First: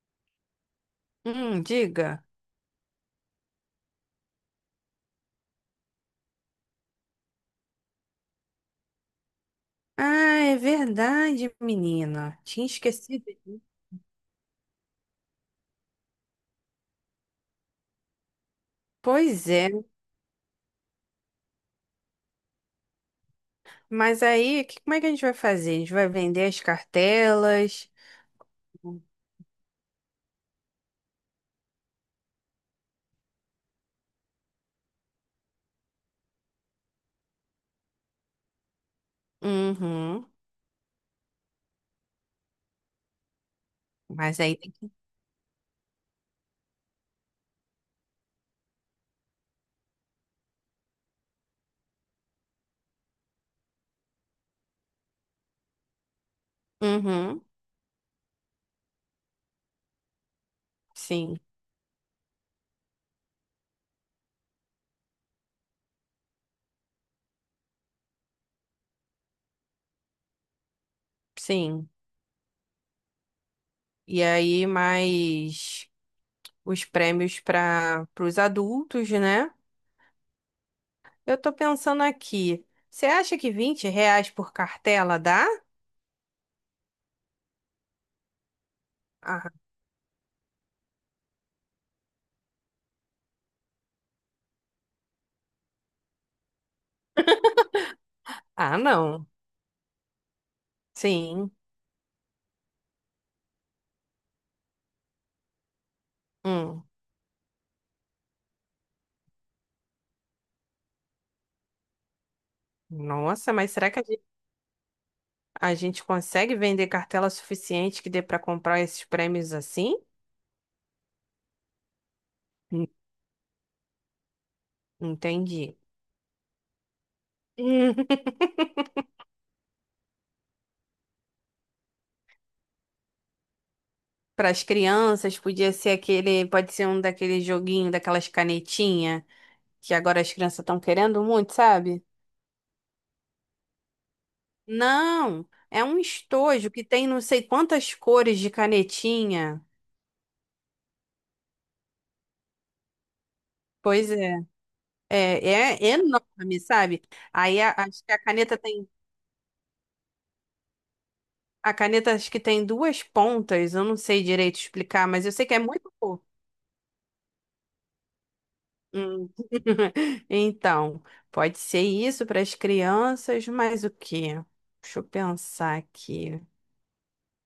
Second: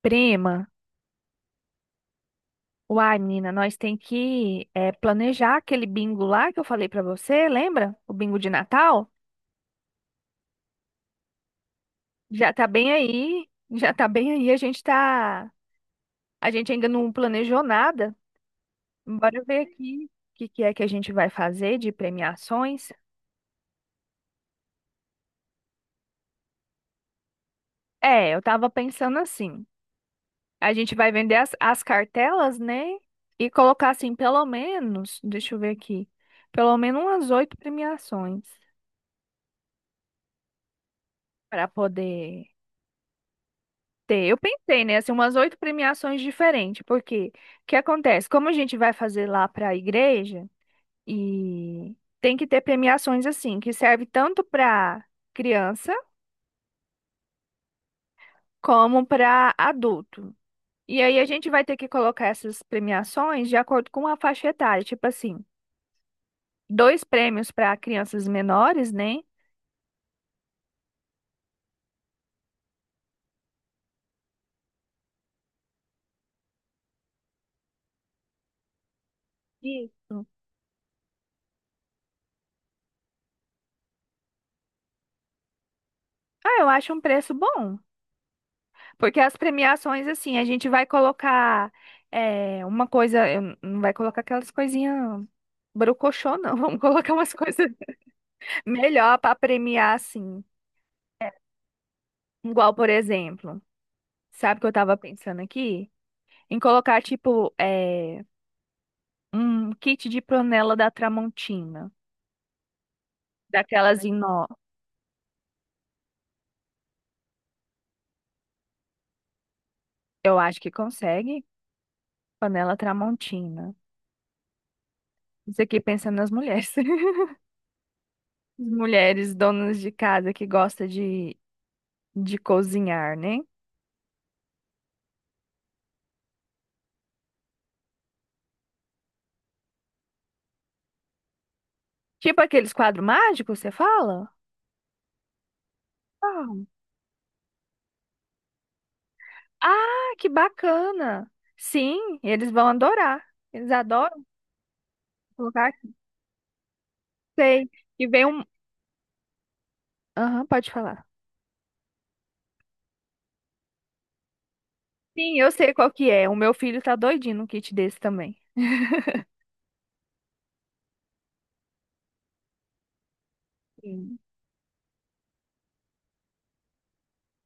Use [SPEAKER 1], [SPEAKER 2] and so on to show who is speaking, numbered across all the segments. [SPEAKER 1] Prima,
[SPEAKER 2] Diga.
[SPEAKER 1] uai, menina, nós tem que planejar aquele bingo lá que eu falei pra você, lembra? O bingo de Natal?
[SPEAKER 2] Ah, é verdade, menina.
[SPEAKER 1] Já tá
[SPEAKER 2] Tinha
[SPEAKER 1] bem
[SPEAKER 2] esquecido
[SPEAKER 1] aí,
[SPEAKER 2] disso.
[SPEAKER 1] já tá bem aí, a gente tá, a gente ainda não planejou nada. Bora
[SPEAKER 2] Pois
[SPEAKER 1] ver
[SPEAKER 2] é.
[SPEAKER 1] aqui o que que é que a gente vai fazer de premiações.
[SPEAKER 2] Mas aí, como é que a gente vai fazer? A gente vai vender as cartelas?
[SPEAKER 1] É, eu tava pensando assim, a gente vai vender as cartelas, né? E colocar assim, pelo menos, deixa eu ver aqui, pelo menos umas oito premiações
[SPEAKER 2] Uhum.
[SPEAKER 1] para poder. Tem, eu
[SPEAKER 2] Mas aí.
[SPEAKER 1] pensei, né, assim, umas oito premiações diferentes, porque o que acontece? Como a gente vai fazer lá para a igreja, e tem que ter premiações assim, que serve tanto para criança
[SPEAKER 2] Uhum.
[SPEAKER 1] como para adulto. E aí a
[SPEAKER 2] Sim,
[SPEAKER 1] gente vai ter que colocar essas premiações de acordo com a faixa etária, tipo assim, dois prêmios para crianças menores, né?
[SPEAKER 2] sim. E aí, mais os prêmios para os adultos, né?
[SPEAKER 1] Isso.
[SPEAKER 2] Eu tô pensando aqui. Você acha que R$ 20 por cartela dá?
[SPEAKER 1] Ah, eu acho um preço bom. Porque as
[SPEAKER 2] Ah,
[SPEAKER 1] premiações, assim, a gente vai colocar é, uma coisa, eu não vai colocar aquelas coisinhas brocochô, não. Vamos colocar umas coisas
[SPEAKER 2] ah,
[SPEAKER 1] melhor
[SPEAKER 2] não.
[SPEAKER 1] para premiar, assim.
[SPEAKER 2] Sim.
[SPEAKER 1] Igual, por exemplo, sabe o que eu tava pensando aqui? Em
[SPEAKER 2] Hum.
[SPEAKER 1] colocar, tipo, é, um kit de panela da Tramontina.
[SPEAKER 2] Nossa, mas será que a
[SPEAKER 1] Daquelas em
[SPEAKER 2] gente.
[SPEAKER 1] nó.
[SPEAKER 2] A gente consegue vender cartela suficiente que dê para comprar esses prêmios assim?
[SPEAKER 1] Eu acho que consegue. Panela
[SPEAKER 2] Hum,
[SPEAKER 1] Tramontina. Isso
[SPEAKER 2] Entendi.
[SPEAKER 1] aqui pensando nas mulheres. As mulheres donas de casa que gostam de cozinhar, né?
[SPEAKER 2] Para as crianças, podia ser aquele, pode ser um daquele joguinho, daquelas canetinhas que agora as crianças estão querendo muito, sabe?
[SPEAKER 1] Tipo aqueles quadros mágicos, você fala?
[SPEAKER 2] Não, é um estojo
[SPEAKER 1] Ah,
[SPEAKER 2] que tem não sei quantas cores de canetinha.
[SPEAKER 1] ah, que bacana! Sim, eles vão adorar. Eles
[SPEAKER 2] Pois
[SPEAKER 1] adoram
[SPEAKER 2] é. é,
[SPEAKER 1] colocar.
[SPEAKER 2] É enorme, sabe? Aí
[SPEAKER 1] Sei.
[SPEAKER 2] acho
[SPEAKER 1] E
[SPEAKER 2] que a
[SPEAKER 1] vem um.
[SPEAKER 2] caneta tem,
[SPEAKER 1] Aham, pode falar.
[SPEAKER 2] a caneta acho que tem duas pontas, eu não sei direito explicar, mas eu
[SPEAKER 1] Sim,
[SPEAKER 2] sei
[SPEAKER 1] eu
[SPEAKER 2] que é
[SPEAKER 1] sei qual
[SPEAKER 2] muito.
[SPEAKER 1] que é. O meu filho tá doidinho num kit desse também.
[SPEAKER 2] Hum. Então, pode ser isso para as crianças, mas o
[SPEAKER 1] Sim.
[SPEAKER 2] quê? Deixa eu pensar aqui.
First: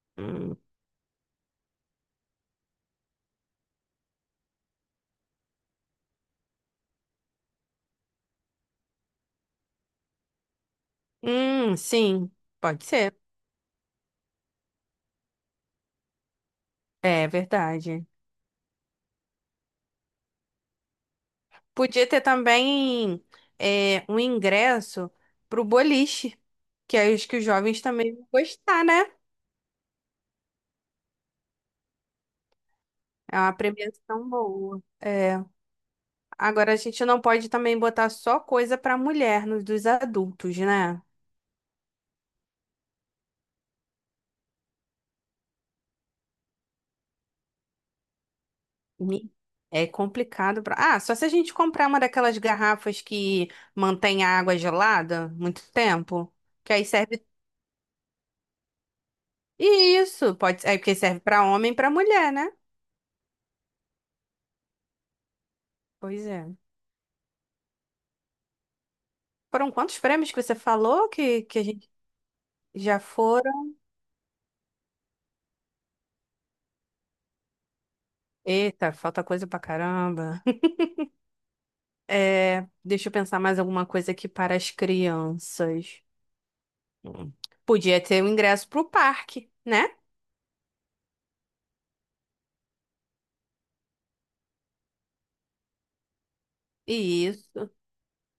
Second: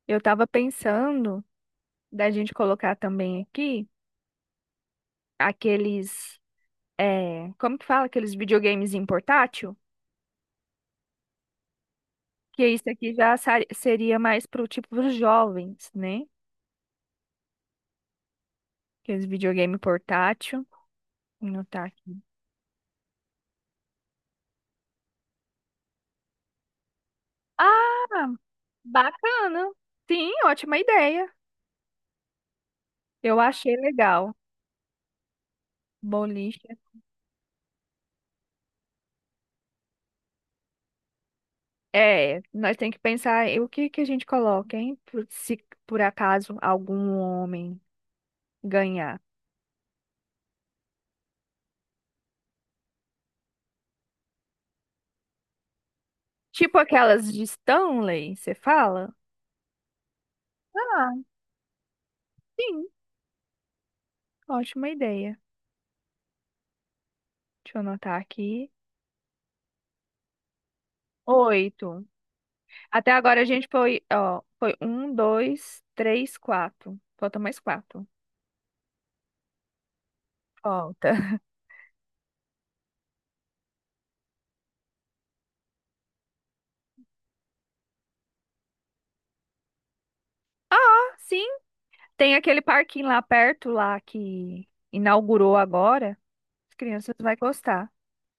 [SPEAKER 1] Eu tava
[SPEAKER 2] Hum,
[SPEAKER 1] pensando da gente colocar também aqui aqueles. É, como que fala? Aqueles videogames em portátil?
[SPEAKER 2] Hum, sim,
[SPEAKER 1] Que
[SPEAKER 2] pode
[SPEAKER 1] isso aqui
[SPEAKER 2] ser.
[SPEAKER 1] já seria mais pro tipo dos jovens, né?
[SPEAKER 2] É verdade.
[SPEAKER 1] Aqueles videogame portátil. Não tá.
[SPEAKER 2] Podia ter também um ingresso para o boliche, que é os que os jovens também vão
[SPEAKER 1] Ah,
[SPEAKER 2] gostar, né?
[SPEAKER 1] bacana. Sim, ótima ideia. Eu
[SPEAKER 2] É uma
[SPEAKER 1] achei
[SPEAKER 2] premiação
[SPEAKER 1] legal.
[SPEAKER 2] boa. É. Agora, a
[SPEAKER 1] Boliche.
[SPEAKER 2] gente não pode também botar só coisa para mulher nos dos adultos, né?
[SPEAKER 1] É, nós temos que pensar em o que que a gente coloca, hein? Se por acaso algum homem ganhar.
[SPEAKER 2] Mi- É complicado pra. Ah, só se a gente comprar uma daquelas garrafas que mantém a água gelada muito tempo, que
[SPEAKER 1] Tipo
[SPEAKER 2] aí serve
[SPEAKER 1] aquelas de Stanley, você fala?
[SPEAKER 2] isso, pode, é porque serve
[SPEAKER 1] Ah,
[SPEAKER 2] pra homem e pra mulher, né?
[SPEAKER 1] sim, ótima ideia.
[SPEAKER 2] Pois é.
[SPEAKER 1] Deixa eu anotar aqui.
[SPEAKER 2] Foram quantos prêmios que você falou que a gente
[SPEAKER 1] Oito.
[SPEAKER 2] já
[SPEAKER 1] Até agora a gente
[SPEAKER 2] foram?
[SPEAKER 1] foi, ó, foi um, dois, três, quatro. Falta mais quatro.
[SPEAKER 2] Eita, falta coisa pra caramba.
[SPEAKER 1] Falta.
[SPEAKER 2] É, deixa eu pensar mais alguma coisa aqui para as crianças. Hum. Podia ter o ingresso pro parque, né?
[SPEAKER 1] Ah, sim. Tem aquele parquinho lá perto, lá que inaugurou agora. As crianças vão
[SPEAKER 2] Isso.
[SPEAKER 1] gostar.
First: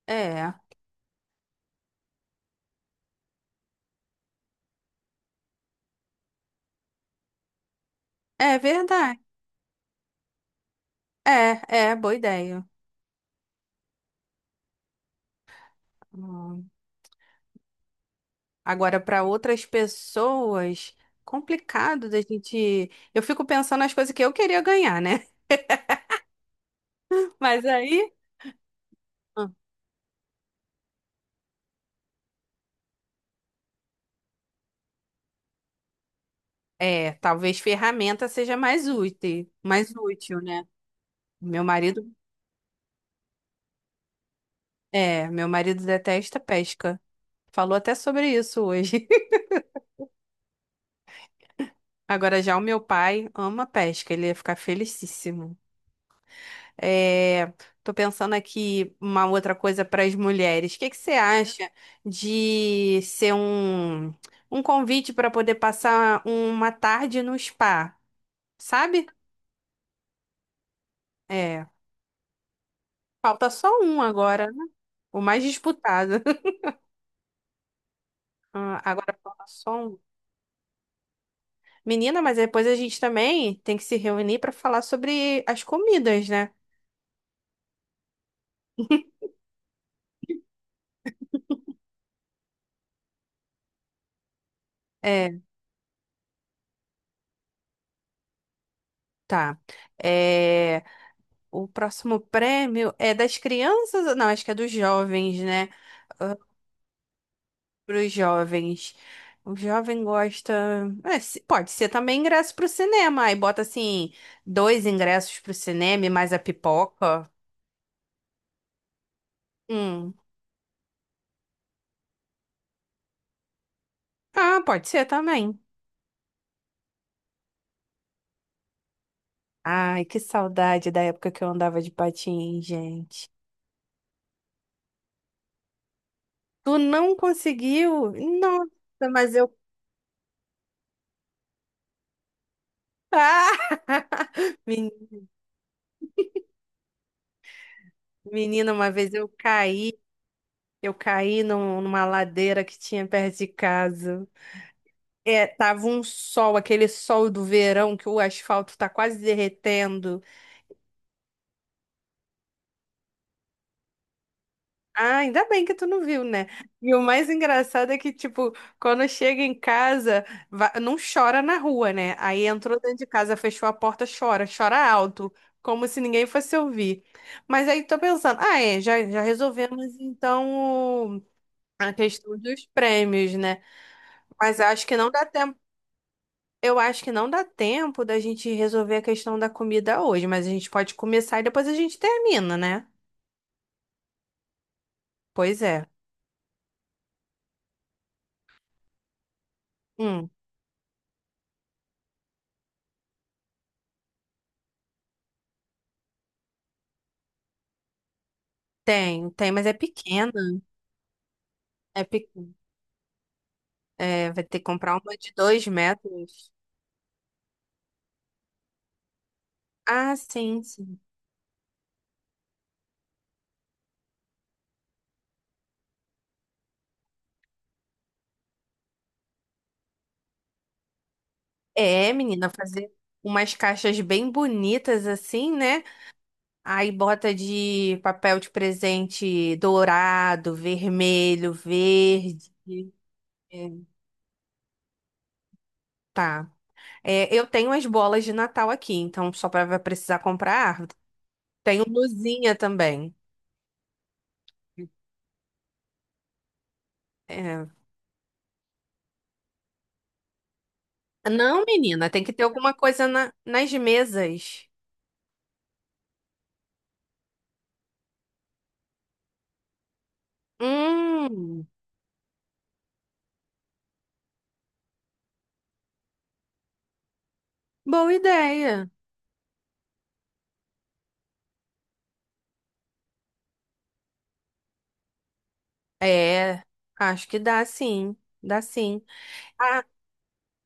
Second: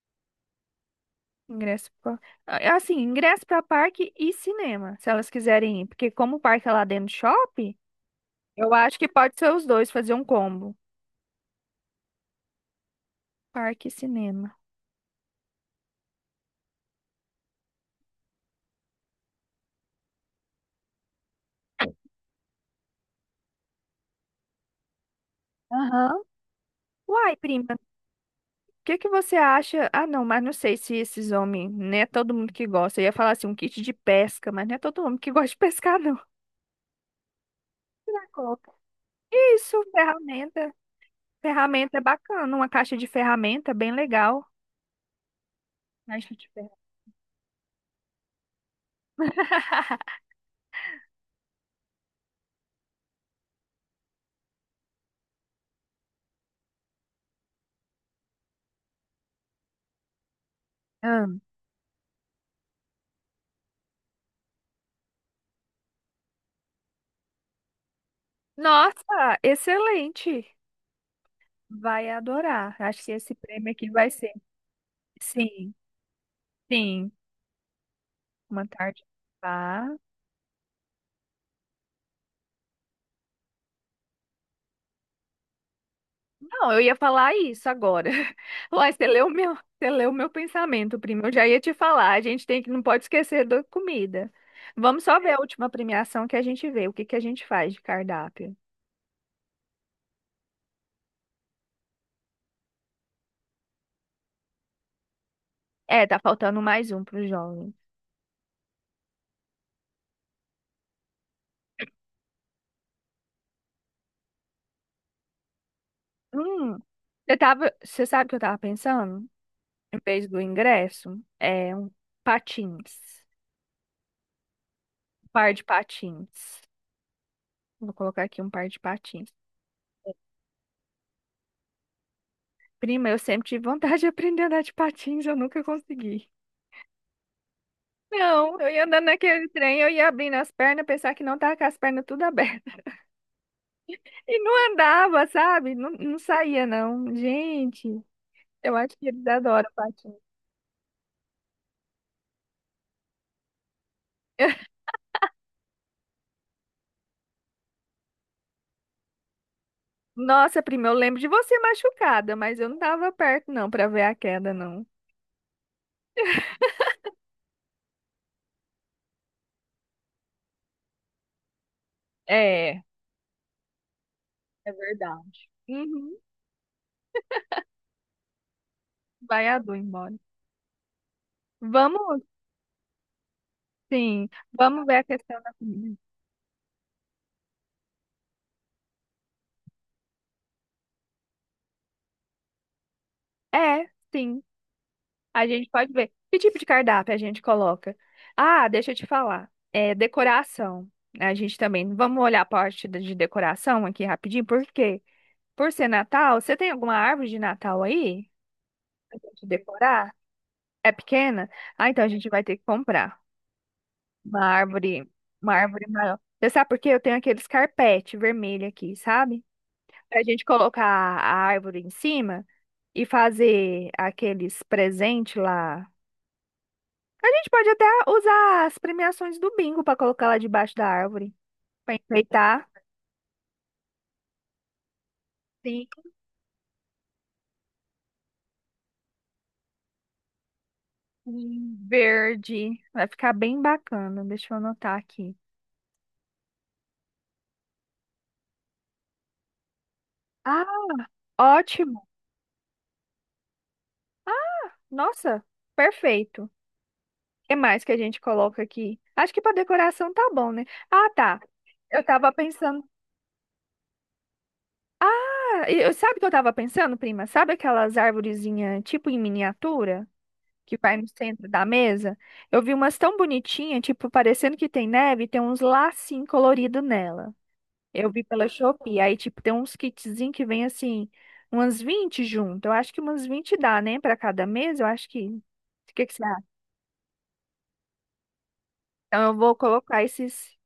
[SPEAKER 2] É.
[SPEAKER 1] Ingresso pra... ah, assim, ingresso para parque e cinema, se elas quiserem ir. Porque como o parque é lá dentro do shopping,
[SPEAKER 2] É
[SPEAKER 1] eu acho que
[SPEAKER 2] verdade.
[SPEAKER 1] pode ser os dois, fazer um combo.
[SPEAKER 2] É, boa ideia.
[SPEAKER 1] Parque e cinema.
[SPEAKER 2] Hum. Agora, para outras pessoas, complicado da gente. Eu fico pensando nas coisas que eu queria ganhar, né?
[SPEAKER 1] Aham. Uai,
[SPEAKER 2] Mas
[SPEAKER 1] prima, o
[SPEAKER 2] aí.
[SPEAKER 1] que que você
[SPEAKER 2] Ah.
[SPEAKER 1] acha? Ah, não, mas não sei se esses homens, não é todo mundo que gosta. Eu ia falar assim, um kit de pesca, mas não é todo homem que gosta de pescar, não.
[SPEAKER 2] É, talvez
[SPEAKER 1] Pra
[SPEAKER 2] ferramenta seja
[SPEAKER 1] colocar. Isso,
[SPEAKER 2] mais útil, né?
[SPEAKER 1] ferramenta.
[SPEAKER 2] Meu
[SPEAKER 1] Ferramenta é
[SPEAKER 2] marido,
[SPEAKER 1] bacana, uma caixa de ferramenta é bem legal.
[SPEAKER 2] meu marido
[SPEAKER 1] Caixa
[SPEAKER 2] detesta
[SPEAKER 1] de ferramenta.
[SPEAKER 2] pesca. Falou até sobre isso hoje. Agora já o meu pai ama pesca, ele ia ficar felicíssimo. É, tô pensando aqui uma outra coisa para as mulheres. O que que você
[SPEAKER 1] Ah,
[SPEAKER 2] acha de ser um convite para poder passar uma tarde no spa, sabe?
[SPEAKER 1] nossa, excelente.
[SPEAKER 2] É,
[SPEAKER 1] Vai adorar. Acho que esse
[SPEAKER 2] falta só
[SPEAKER 1] prêmio aqui
[SPEAKER 2] um
[SPEAKER 1] vai ser.
[SPEAKER 2] agora, né? O mais
[SPEAKER 1] Sim,
[SPEAKER 2] disputado.
[SPEAKER 1] sim. Uma
[SPEAKER 2] Ah,
[SPEAKER 1] tarde.
[SPEAKER 2] agora falta só
[SPEAKER 1] Ah,
[SPEAKER 2] um. Menina, mas depois a gente também tem que se reunir para falar sobre as comidas, né?
[SPEAKER 1] não, eu ia falar isso agora. Uai, você leu o meu, você leu o meu pensamento, primo. Eu já ia te falar. A gente tem que, não pode esquecer da comida. Vamos só ver a
[SPEAKER 2] É,
[SPEAKER 1] última premiação que a gente vê. O que que a gente faz de cardápio?
[SPEAKER 2] tá. É, o próximo prêmio é das crianças, não, acho que é dos jovens, né?
[SPEAKER 1] É, tá faltando mais um pro jovem.
[SPEAKER 2] Para os jovens. O jovem gosta. É, pode ser também ingresso para o cinema. Aí bota assim, dois ingressos para o cinema e mais a
[SPEAKER 1] Hum,
[SPEAKER 2] pipoca.
[SPEAKER 1] eu tava, você sabe o que eu tava pensando? Em
[SPEAKER 2] Hum.
[SPEAKER 1] vez do ingresso, é um patins,
[SPEAKER 2] Ah, pode ser
[SPEAKER 1] um par
[SPEAKER 2] também.
[SPEAKER 1] de patins. Vou colocar aqui um par de patins.
[SPEAKER 2] Ai, que saudade da época que eu andava de patins,
[SPEAKER 1] Prima, eu
[SPEAKER 2] gente.
[SPEAKER 1] sempre tive vontade de aprender a andar de patins, eu nunca consegui.
[SPEAKER 2] Tu não conseguiu?
[SPEAKER 1] Não, eu ia andando
[SPEAKER 2] Nossa, mas
[SPEAKER 1] naquele
[SPEAKER 2] eu.
[SPEAKER 1] trem, eu ia abrindo as pernas, pensar que não tava com as pernas tudo abertas.
[SPEAKER 2] Ah!
[SPEAKER 1] E não
[SPEAKER 2] Men-
[SPEAKER 1] andava, sabe? Não, não saía, não. Gente,
[SPEAKER 2] Menina,
[SPEAKER 1] eu
[SPEAKER 2] uma
[SPEAKER 1] acho que
[SPEAKER 2] vez
[SPEAKER 1] eles
[SPEAKER 2] eu
[SPEAKER 1] adoram
[SPEAKER 2] caí.
[SPEAKER 1] patins.
[SPEAKER 2] Eu caí numa ladeira que tinha perto de casa. É, tava um sol, aquele sol do verão que o asfalto tá quase derretendo.
[SPEAKER 1] Nossa, prima, eu lembro de você machucada, mas eu não tava perto, não, pra ver a queda, não.
[SPEAKER 2] Ah, ainda bem que tu não viu, né? E o mais engraçado é que, tipo, quando chega em casa, não chora na rua, né? Aí entrou
[SPEAKER 1] É,
[SPEAKER 2] dentro de casa, fechou a porta, chora,
[SPEAKER 1] é
[SPEAKER 2] chora alto,
[SPEAKER 1] verdade.
[SPEAKER 2] como se
[SPEAKER 1] Uhum,
[SPEAKER 2] ninguém fosse ouvir. Mas aí tô pensando, já, já
[SPEAKER 1] vai a Du
[SPEAKER 2] resolvemos
[SPEAKER 1] embora.
[SPEAKER 2] então a
[SPEAKER 1] Vamos,
[SPEAKER 2] questão dos prêmios, né?
[SPEAKER 1] sim,
[SPEAKER 2] Mas acho
[SPEAKER 1] vamos
[SPEAKER 2] que
[SPEAKER 1] ver a
[SPEAKER 2] não dá.
[SPEAKER 1] questão da comida.
[SPEAKER 2] Eu acho que não dá tempo da gente resolver a questão da comida hoje, mas a gente pode começar e depois a gente termina, né?
[SPEAKER 1] É, sim, a
[SPEAKER 2] Pois
[SPEAKER 1] gente
[SPEAKER 2] é.
[SPEAKER 1] pode ver. Que tipo de cardápio a gente coloca? Ah, deixa eu te falar. É
[SPEAKER 2] Hum,
[SPEAKER 1] decoração. A gente também. Vamos olhar a parte de decoração aqui rapidinho, por quê? Por ser Natal, você tem alguma árvore de Natal aí? Pra
[SPEAKER 2] tem,
[SPEAKER 1] gente
[SPEAKER 2] tem, mas é
[SPEAKER 1] decorar?
[SPEAKER 2] pequena.
[SPEAKER 1] É pequena? Ah,
[SPEAKER 2] É,
[SPEAKER 1] então a gente vai ter que comprar uma
[SPEAKER 2] vai ter que comprar
[SPEAKER 1] árvore,
[SPEAKER 2] uma de
[SPEAKER 1] uma
[SPEAKER 2] dois
[SPEAKER 1] árvore maior. Você
[SPEAKER 2] metros.
[SPEAKER 1] sabe por quê? Eu tenho aqueles carpete vermelho aqui, sabe?
[SPEAKER 2] Ah,
[SPEAKER 1] Pra gente
[SPEAKER 2] sim,
[SPEAKER 1] colocar
[SPEAKER 2] sim.
[SPEAKER 1] a árvore em cima e fazer aqueles presentes lá. A gente pode até usar as premiações do bingo para colocar lá debaixo da árvore, para
[SPEAKER 2] É, menina,
[SPEAKER 1] enfeitar.
[SPEAKER 2] fazer umas caixas bem bonitas assim, né?
[SPEAKER 1] Sim,
[SPEAKER 2] Aí bota de papel de presente dourado, vermelho,
[SPEAKER 1] em
[SPEAKER 2] verde.
[SPEAKER 1] verde. Vai ficar bem
[SPEAKER 2] É,
[SPEAKER 1] bacana. Deixa eu anotar aqui.
[SPEAKER 2] tá. É, eu tenho as bolas de Natal aqui, então só vai precisar comprar
[SPEAKER 1] Ah,
[SPEAKER 2] a árvore. Tenho
[SPEAKER 1] ótimo.
[SPEAKER 2] luzinha também.
[SPEAKER 1] Ah, nossa, perfeito. O que
[SPEAKER 2] É.
[SPEAKER 1] mais que a gente coloca aqui? Acho que para decoração tá bom, né? Ah, tá.
[SPEAKER 2] Não,
[SPEAKER 1] Eu
[SPEAKER 2] menina, tem que
[SPEAKER 1] tava
[SPEAKER 2] ter alguma
[SPEAKER 1] pensando.
[SPEAKER 2] coisa nas mesas.
[SPEAKER 1] Ah, e eu, sabe o que eu tava pensando, prima? Sabe aquelas arvorezinhas, tipo em miniatura, que vai no centro da
[SPEAKER 2] Hum,
[SPEAKER 1] mesa? Eu vi umas tão bonitinhas, tipo, parecendo que tem neve, e tem uns lacinhos coloridos nela. Eu
[SPEAKER 2] Boa
[SPEAKER 1] vi pela
[SPEAKER 2] ideia.
[SPEAKER 1] Shopee, aí, tipo, tem uns kitzinhos que vem, assim, umas 20 junto. Eu acho que umas 20 dá, né, pra cada mesa, eu acho que... O que que você acha?
[SPEAKER 2] É, acho que dá sim, dá sim.
[SPEAKER 1] Então, eu vou
[SPEAKER 2] Ah,
[SPEAKER 1] colocar esses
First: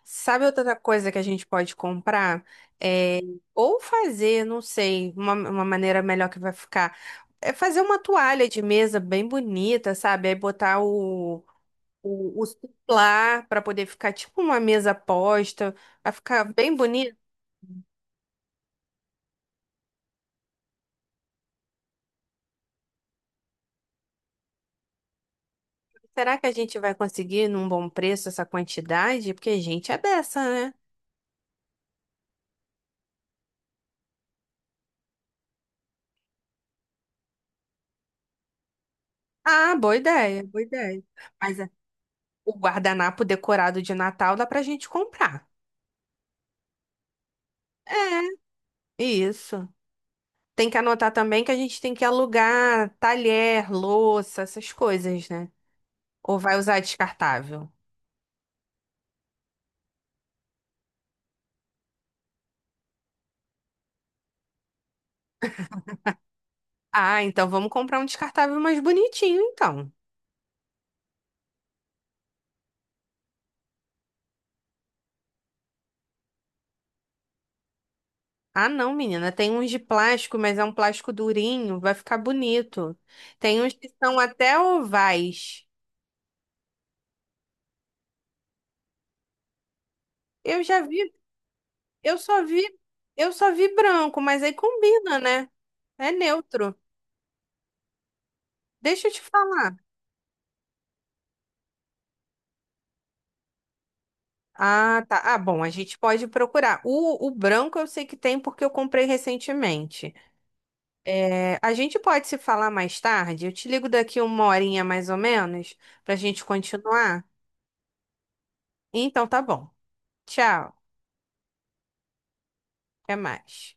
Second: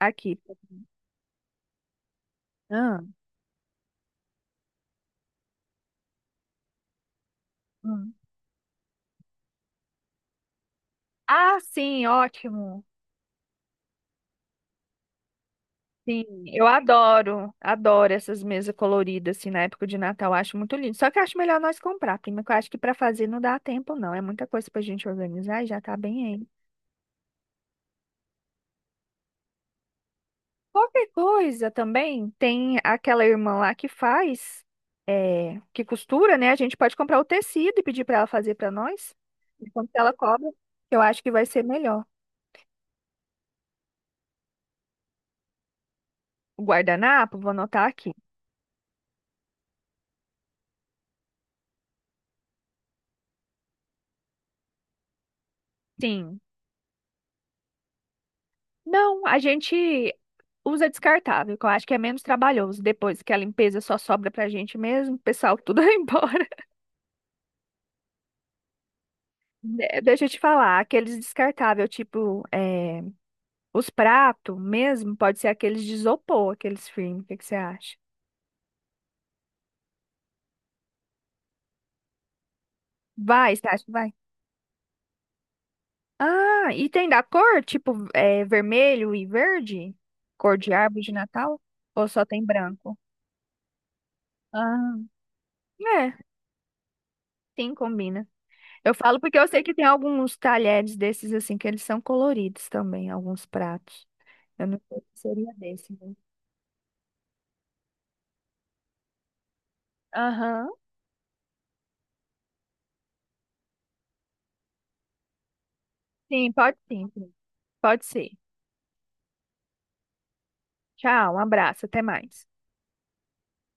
[SPEAKER 1] aqui.
[SPEAKER 2] sabe outra coisa que a gente pode comprar?
[SPEAKER 1] Ah,
[SPEAKER 2] É, ou fazer, não sei, uma maneira melhor que vai ficar. É fazer uma
[SPEAKER 1] hum.
[SPEAKER 2] toalha de mesa bem bonita, sabe? Aí botar o
[SPEAKER 1] Ah, sim,
[SPEAKER 2] o, o
[SPEAKER 1] ótimo.
[SPEAKER 2] suplar para poder ficar tipo uma mesa posta, para
[SPEAKER 1] Sim,
[SPEAKER 2] ficar
[SPEAKER 1] eu
[SPEAKER 2] bem bonito.
[SPEAKER 1] adoro, adoro essas mesas coloridas, assim, na época de Natal, eu acho muito lindo. Só que eu acho melhor nós comprar, prima, que eu acho que para fazer não dá tempo, não. É muita coisa pra gente organizar e já tá bem
[SPEAKER 2] Será que
[SPEAKER 1] aí.
[SPEAKER 2] a gente vai conseguir num bom preço essa quantidade? Porque a gente é dessa, né?
[SPEAKER 1] Qualquer coisa também, tem aquela irmã lá que faz, é, que costura, né? A gente pode comprar o tecido e pedir pra ela fazer pra nós,
[SPEAKER 2] Ah,
[SPEAKER 1] enquanto
[SPEAKER 2] boa
[SPEAKER 1] ela
[SPEAKER 2] ideia,
[SPEAKER 1] cobra,
[SPEAKER 2] boa
[SPEAKER 1] eu
[SPEAKER 2] ideia.
[SPEAKER 1] acho que vai
[SPEAKER 2] Mas
[SPEAKER 1] ser
[SPEAKER 2] é,
[SPEAKER 1] melhor.
[SPEAKER 2] o guardanapo decorado de Natal dá pra gente comprar.
[SPEAKER 1] O guardanapo, vou anotar aqui.
[SPEAKER 2] É, isso. Tem que anotar também que a gente tem que alugar talher, louça, essas coisas, né? Ou
[SPEAKER 1] Sim.
[SPEAKER 2] vai usar descartável?
[SPEAKER 1] Não, a gente usa descartável, que eu acho que é menos trabalhoso. Depois que a limpeza só sobra pra gente mesmo, o pessoal tudo vai embora.
[SPEAKER 2] Ah, então vamos comprar um descartável mais bonitinho, então.
[SPEAKER 1] Deixa eu te falar, aqueles descartáveis, tipo, é, os pratos mesmo, pode ser aqueles de isopor, aqueles firmes. O que que você acha?
[SPEAKER 2] Ah, não, menina. Tem uns de plástico, mas é um plástico durinho. Vai ficar bonito.
[SPEAKER 1] Vai,
[SPEAKER 2] Tem
[SPEAKER 1] você
[SPEAKER 2] uns
[SPEAKER 1] acha
[SPEAKER 2] que
[SPEAKER 1] que vai?
[SPEAKER 2] são até ovais.
[SPEAKER 1] Ah, e tem da cor, tipo, é, vermelho e verde? Cor
[SPEAKER 2] Eu
[SPEAKER 1] de
[SPEAKER 2] já vi,
[SPEAKER 1] árvore de Natal? Ou
[SPEAKER 2] eu
[SPEAKER 1] só
[SPEAKER 2] só
[SPEAKER 1] tem
[SPEAKER 2] vi,
[SPEAKER 1] branco?
[SPEAKER 2] eu só vi branco, mas aí
[SPEAKER 1] Ah,
[SPEAKER 2] combina, né? É
[SPEAKER 1] é,
[SPEAKER 2] neutro.
[SPEAKER 1] sim, combina. Eu
[SPEAKER 2] Deixa eu
[SPEAKER 1] falo
[SPEAKER 2] te
[SPEAKER 1] porque eu sei que
[SPEAKER 2] falar.
[SPEAKER 1] tem alguns talheres desses assim que eles são coloridos também, alguns pratos. Eu não sei
[SPEAKER 2] Ah, tá.
[SPEAKER 1] se
[SPEAKER 2] Ah,
[SPEAKER 1] seria
[SPEAKER 2] bom, a
[SPEAKER 1] desse,
[SPEAKER 2] gente
[SPEAKER 1] né?
[SPEAKER 2] pode procurar. O branco eu sei que tem porque eu comprei recentemente.
[SPEAKER 1] Aham.
[SPEAKER 2] É, a gente pode se falar mais tarde? Eu te ligo daqui uma horinha mais ou menos pra gente
[SPEAKER 1] Sim, pode sim.
[SPEAKER 2] continuar.
[SPEAKER 1] Sim. Pode ser.
[SPEAKER 2] Então tá bom. Tchau.
[SPEAKER 1] Tchau, um abraço, até mais.
[SPEAKER 2] Até mais.